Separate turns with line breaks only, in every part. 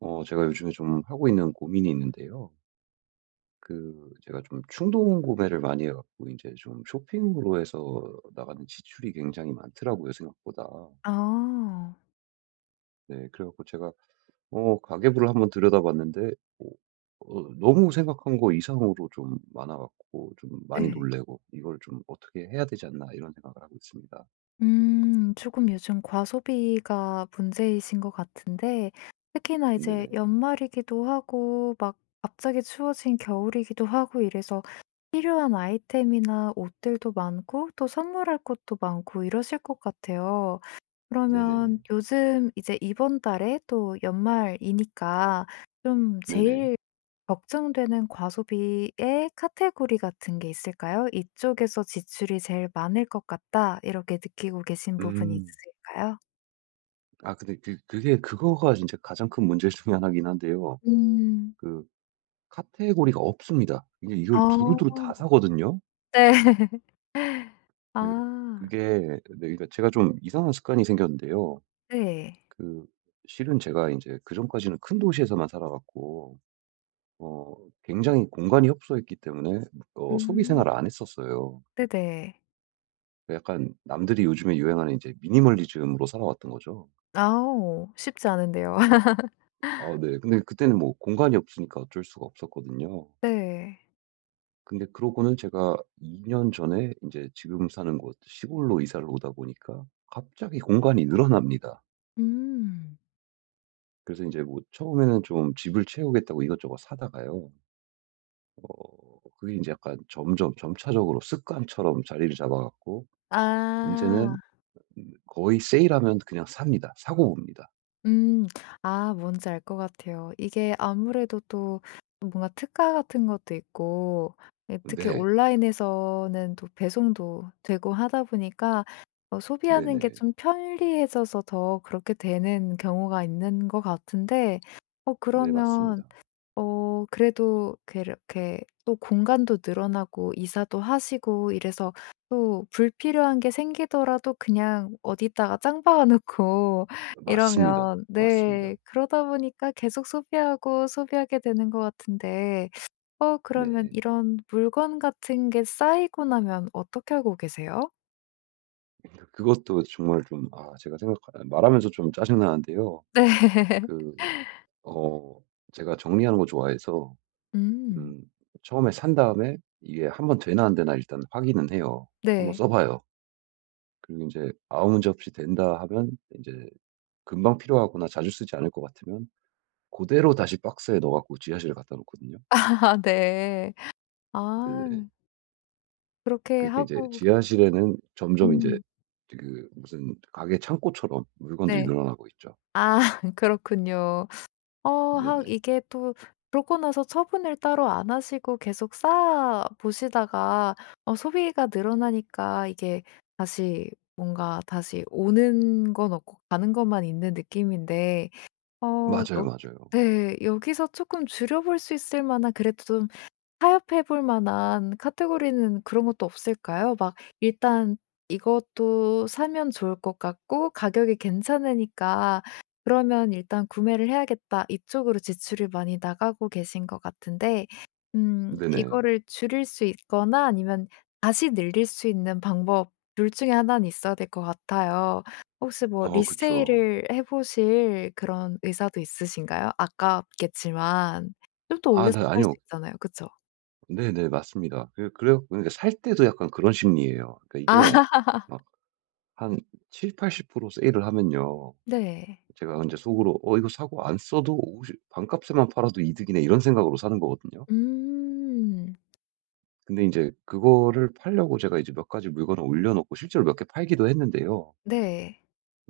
제가 요즘에 좀 하고 있는 고민이 있는데요. 제가 좀 충동 구매를 많이 해갖고, 이제 좀 쇼핑으로 해서 나가는 지출이 굉장히 많더라고요, 생각보다.
아.
네, 그래갖고 제가 가계부를 한번 들여다봤는데, 어, 너무 생각한 거 이상으로 좀 많아갖고, 좀 많이
네,
놀래고, 이걸 좀 어떻게 해야 되지 않나, 이런 생각을 하고 있습니다.
조금 요즘 과소비가 문제이신 것 같은데 특히나 이제
네네,
연말이기도 하고 막 갑자기 추워진 겨울이기도 하고 이래서 필요한 아이템이나 옷들도 많고 또 선물할 것도 많고 이러실 것 같아요. 그러면
네네,
요즘 이제 이번 달에 또 연말이니까 좀
네네.
제일 걱정되는 과소비의 카테고리 같은 게 있을까요? '이쪽에서 지출이 제일 많을 것 같다.' 이렇게 느끼고 계신 부분이
음,
있으실까요?
아, 근데 그거가 진짜 가장 큰 문제 중에 하나긴 한데요.
음.
그, 카테고리가 없습니다. 이게 이걸 두루두루 다
어
사거든요.
네.
그
아
그게 네, 그러니까 제가 좀 이상한 습관이 생겼는데요.
네.
그 실은 제가 이제 그전까지는 큰 도시에서만 살아 갔고, 어 굉장히 공간이 협소했기 때문에 소비
음
생활을 안 했었어요.
네네.
그 약간 남들이 요즘에 유행하는 이제 미니멀리즘으로 살아왔던 거죠.
아오 쉽지 않은데요.
아, 네. 근데 그때는 뭐 공간이 없으니까 어쩔 수가 없었거든요.
네.
근데 그러고는 제가 2년 전에 이제 지금 사는 곳 시골로 이사를 오다 보니까 갑자기 공간이 늘어납니다.
음.
그래서 이제 뭐 처음에는 좀 집을 채우겠다고 이것저것 사다가요. 그게 이제 약간 점점 점차적으로 습관처럼 자리를 잡아 갖고 이제
아.
는 거의 세일하면 그냥 삽니다. 사고 봅니다.
음. 아 뭔지 알 것 같아요. 이게 아무래도 또 뭔가 특가 같은 것도 있고 예 특히
네.
온라인에서는 또 배송도 되고 하다 보니까 소비하는 게
네네.
좀 편리해져서 더 그렇게 되는 경우가 있는 것 같은데
네,
그러면
맞습니다.
그래도 그렇게 또 공간도 늘어나고 이사도 하시고 이래서 또 불필요한 게 생기더라도 그냥 어디다가 짱 박아 놓고
맞습니다.
이러면
맞습니다.
네 그러다 보니까 계속 소비하고 소비하게 되는 것 같은데 그러면
네.
이런 물건 같은 게 쌓이고 나면 어떻게 하고 계세요?
그러니까 그것도 정말 좀, 아 제가 생각 말하면서 좀 짜증 나는데요.
네.
그 어 제가 정리하는 거 좋아해서
음.
음 처음에 산 다음에 이게 한번 되나 안 되나 일단 확인은 해요. 한번
네.
써 봐요. 그리고 이제 아무 문제 없이 된다 하면 이제 금방 필요하거나 자주 쓰지 않을 것 같으면 그대로 다시 박스에 넣어 갖고 지하실에 갖다 놓거든요.
아 네. 아
네네.
그렇게
그러니까 이제
하고
지하실에는 점점 이제
음
그 무슨 가게 창고처럼 물건들이
네.
늘어나고 있죠.
아 그렇군요. 어 하
네네.
이게 또 그러고 나서 처분을 따로 안 하시고 계속 쌓아 보시다가 소비가 늘어나니까 이게 다시 뭔가 다시 오는 건 없고 가는 것만 있는 느낌인데 어
맞아요,
여
맞아요.
네. 여기서 조금 줄여 볼 수 있을 만한 그래도 좀 타협해 볼 만한 카테고리는 그런 것도 없을까요? 막 일단 이것도 사면 좋을 것 같고 가격이 괜찮으니까 그러면 일단 구매를 해야겠다. 이쪽으로 지출이 많이 나가고 계신 것 같은데
네네.
이거를 줄일 수 있거나 아니면 다시 늘릴 수 있는 방법 둘 중에 하나는 있어야 될 것 같아요. 혹시 뭐
아, 그쵸.
리세일을 해 보실 그런 의사도 있으신가요? 아깝겠지만 좀 더
아, 네.
올려서 팔 수
아니요.
있잖아요. 그쵸?
네네. 맞습니다. 그 그래 고 그러니까 살 때도 약간 그런 심리예요. 그러니까
아
이게 막 한 70-80% 세일을 하면요.
네.
제가 이제 속으로 이거 사고 안 써도 오십 반값에만 팔아도 이득이네.' 이런 생각으로 사는 거거든요.
음.
근데 이제 그거를 팔려고 제가 이제 몇 가지 물건을 올려 놓고 실제로 몇 개 팔기도 했는데요.
네.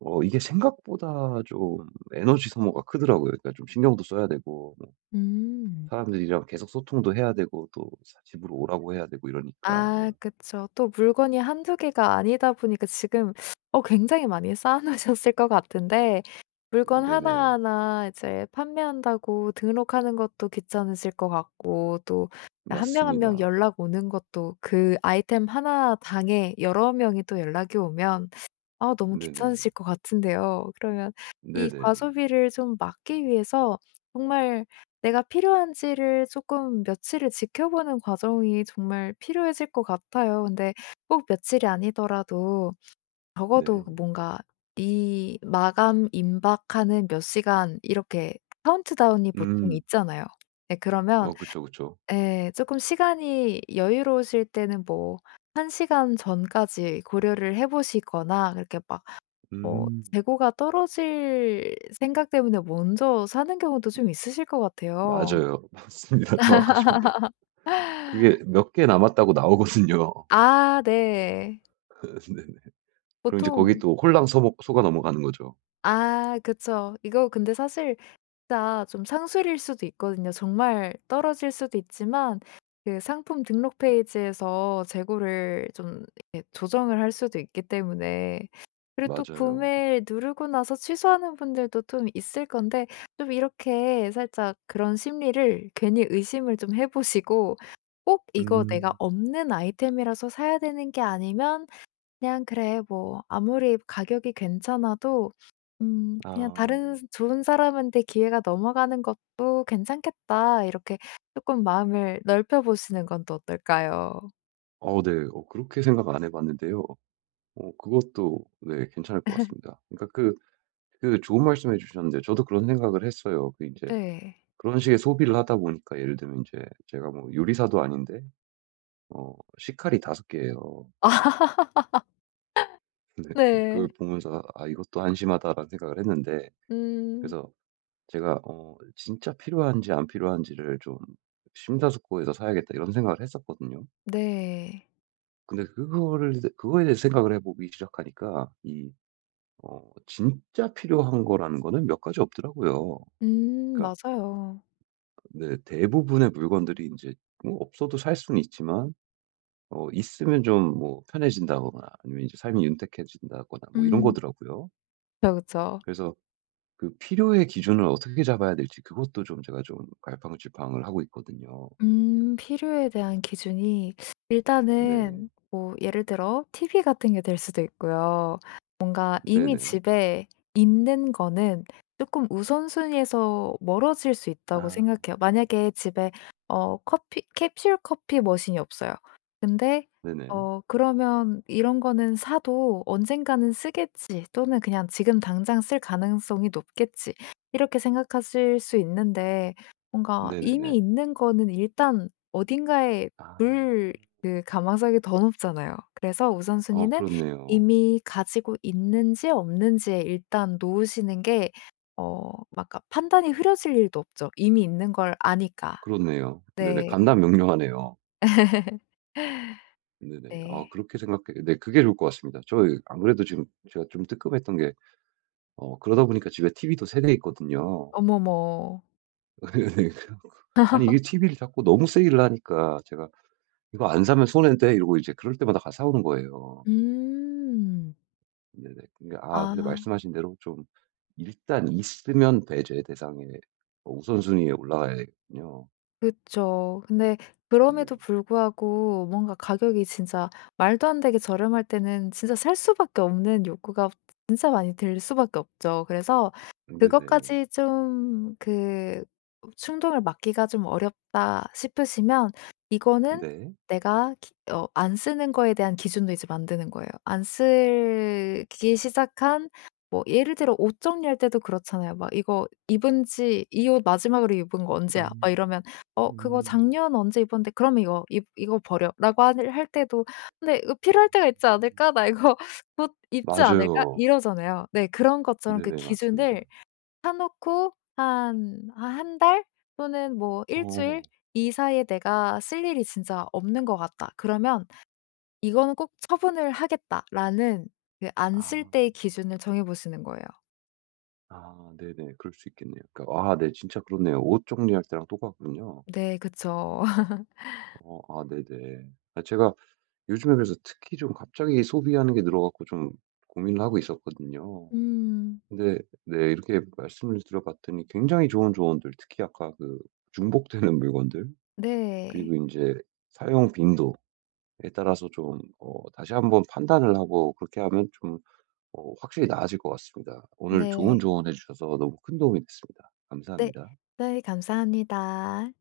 이게 생각보다 좀 에너지 소모가 크더라고요. 그러니까 좀 신경도 써야 되고, 뭐
음.
사람들이랑 계속 소통도 해야 되고, 또 사 집으로 오라고 해야 되고 이러니까.
아 그쵸. 또 물건이 한두 개가 아니다 보니까 지금 굉장히 많이 쌓아 놓으셨을 것 같은데 물건
네네.
하나하나 이제 판매한다고 등록하는 것도 귀찮으실 것 같고 또 한 명 한 명
맞습니다.
연락 오는 것도 그 아이템 하나 당에 여러 명이 또 연락이 오면 아 너무
네네.
귀찮으실 것 같은데요. 그러면 이
네네.
과소비를 좀 막기 위해서 정말 내가 필요한지를 조금 며칠을 지켜보는 과정이 정말 필요해질 것 같아요. 근데 꼭 며칠이 아니더라도 적어도
네.
뭔가 이 마감 임박하는 몇 시간 이렇게 카운트다운이 보통
음.
있잖아요. 네, 그러면
어, 그쵸, 그쵸.
예금 시간이 여유로우실 때는 뭐 한 시간 전까지 고려를 해 보시거나 그렇게 막 어
음.
재고가 떨어질 생각 때문에 먼저 사는 경우도 좀 있으실 것 같아요.
맞아요. 맞습니다. 정확하십니다. 그게 몇 개 남았다고 나오거든요.
아 네.
네네. 그럼 이제 거기
보통
또 홀랑 서먹 속아 넘어가는 거죠.
아 그쵸. 이거 근데 사실 진짜 좀 상술일 수도 있거든요. 정말 떨어질 수도 있지만 그 상품 등록 페이지에서 재고를 좀 이렇게 조정을 할 수도 있기 때문에 그리고 또
맞아요.
구매를 누르고 나서 취소하는 분들도 좀 있을 건데 좀 이렇게 살짝 그런 심리를 괜히 의심을 좀 해 보시고 '꼭 이거 내가
음.
없는 아이템이라서 사야 되는 게 아니면 그냥 '그래 뭐 아무리 가격이 괜찮아도 그냥
아.
다른 좋은 사람한테 기회가 넘어가는 것도 괜찮겠다.' 이렇게 조금 마음을 넓혀 보시는 건 또 어떨까요?
어, 네. 그렇게 생각 안 해 봤는데요. 그것도 네, 괜찮을 것 같습니다. 좋은 말씀 해 주셨는데 저도 그런 생각을 했어요. 그 이제
네.
그런 식의 소비를 하다 보니까 예를 들면 이제 제가 뭐 요리사도 아닌데, 어 식칼이 다섯 개예요.
아,
근데
네.
그걸 보면서 '아, 이것도 한심하다.'라는 생각을 했는데,
음.
그래서 제가 '진짜 필요한지 안 필요한지를 좀 심사숙고해서 사야겠다.' 이런 생각을 했었거든요.
네.
근데 그거를 그거에 대해서 생각을 해 보기 시작하니까 이 어 진짜 필요한 거라는 거는 몇 가지 없더라고요. 그러니까
맞아요.
네, 대부분의 물건들이 이제 뭐 없어도 살 수는 있지만 있으면 좀 뭐 편해진다거나 아니면 이제 삶이 윤택해진다거나 뭐 이런
음.
거더라고요.
그쵸, 그쵸.
그래서 그 필요의 기준을 어떻게 잡아야 될지 그것도 좀 제가 좀 갈팡질팡을 하고 있거든요.
필요에 대한 기준이
네.
일단은 뭐 예를 들어 TV 같은 게 될 수도 있고요. 뭔가 이미
네네.
집에 있는 거는 조금 우선순위에서 멀어질 수 있다고
아.
생각해요. 만약에 집에 어 커피 캡슐 커피 머신이 없어요. 근데
네네.
그러면 '이런 거는 사도 언젠가는 쓰겠지.' 또는 그냥 '지금 당장 쓸 가능성이 높겠지.' 이렇게 생각하실 수 있는데 뭔가 이미
네네네.
있는 거는 일단 어딘가에
아.
둘 그 가망성이 더 높잖아요. 그래서
어,
우선순위는
그렇네요.
이미 가지고 있는지 없는지에 일단 놓으시는 게 막 아까 판단이 흐려질 일도 없죠. 이미 있는 걸 아니까.
그렇네요. 네네.
네.
간단 명료하네요. 네네. 아
네.
그렇게 생각해 네, 그게 좋을 것 같습니다. 저 안 그래도 지금 제가 좀 뜨끔했던 게 그러다 보니까 집에 TV도 3대 있거든요.
어머머.
네네. 아니 이게 TV를 자꾸 너무 세일을 하니까 제가 "이거 안 사면 손해인데." 이러고 이제 그럴 때마다 가서 사 오는 거예요.
음.
네네.
아.
근데 말씀하신 대로 좀 일단 있으면 배제 대상에 어 우선순위에 올라가야 되거든요.
그쵸. 근데
네네.
그럼에도 불구하고 뭔가 가격이 진짜 말도 안 되게 저렴할 때는 진짜 살 수밖에 없는 욕구가 진짜 많이 들 수밖에 없죠. 그래서
네네.
그것까지 좀 그 충동을 막기가 좀 어렵다 싶으시면 이거는
네.
내가 기 어 안 쓰는 거에 대한 기준도 이제 만드는 거예요. 안 쓰기 시작한 뭐 예를 들어 옷 정리할 때도 그렇잖아요. 막 "이거 입은 지 이 옷 마지막으로 입은 거 언제야?" 막 이러면
음.
"어 그거
음.
작년 언제 입었는데 그러면 이거 버려."라고 할 때도 '근데 이거
아.
필요할 때가 있지 않을까? 나 이거 곧 입지 않을까?'
맞아요.
이러잖아요. 네 그런 것처럼 그
네네. 맞습니다.
기준을 사 놓고 한 달 또는 뭐 일 주일
어.
이 사이에 '내가 쓸 일이 진짜 없는 것 같다.' 그러면 '이거는 꼭 처분을 하겠다.'라는 그 안 쓸
아.
때의 기준을 정해 보시는 거예요.
아, 네네. 그럴 수 있겠네요. 네, 진짜 그렇네요. 옷 정리할 때랑 똑같군요.
네 그쵸.
네네. 아, 제가 요즘에 그래서 특히 좀 갑자기 소비하는 게 늘어 갖고 좀 고민을 하고 있었거든요.
음.
근데 네, 이렇게 말씀을 들어봤더니 굉장히 좋은 조언들, 특히 아까 그 중복되는 물건들,
네.
그리고 이제 사용 빈도에 따라서 좀 다시 한번 판단을 하고 그렇게 하면 좀 확실히 나아질 것 같습니다. 오늘 좋은
네.
조언해 주셔서 너무 큰 도움이 됐습니다.
네.
감사합니다.
네 감사합니다.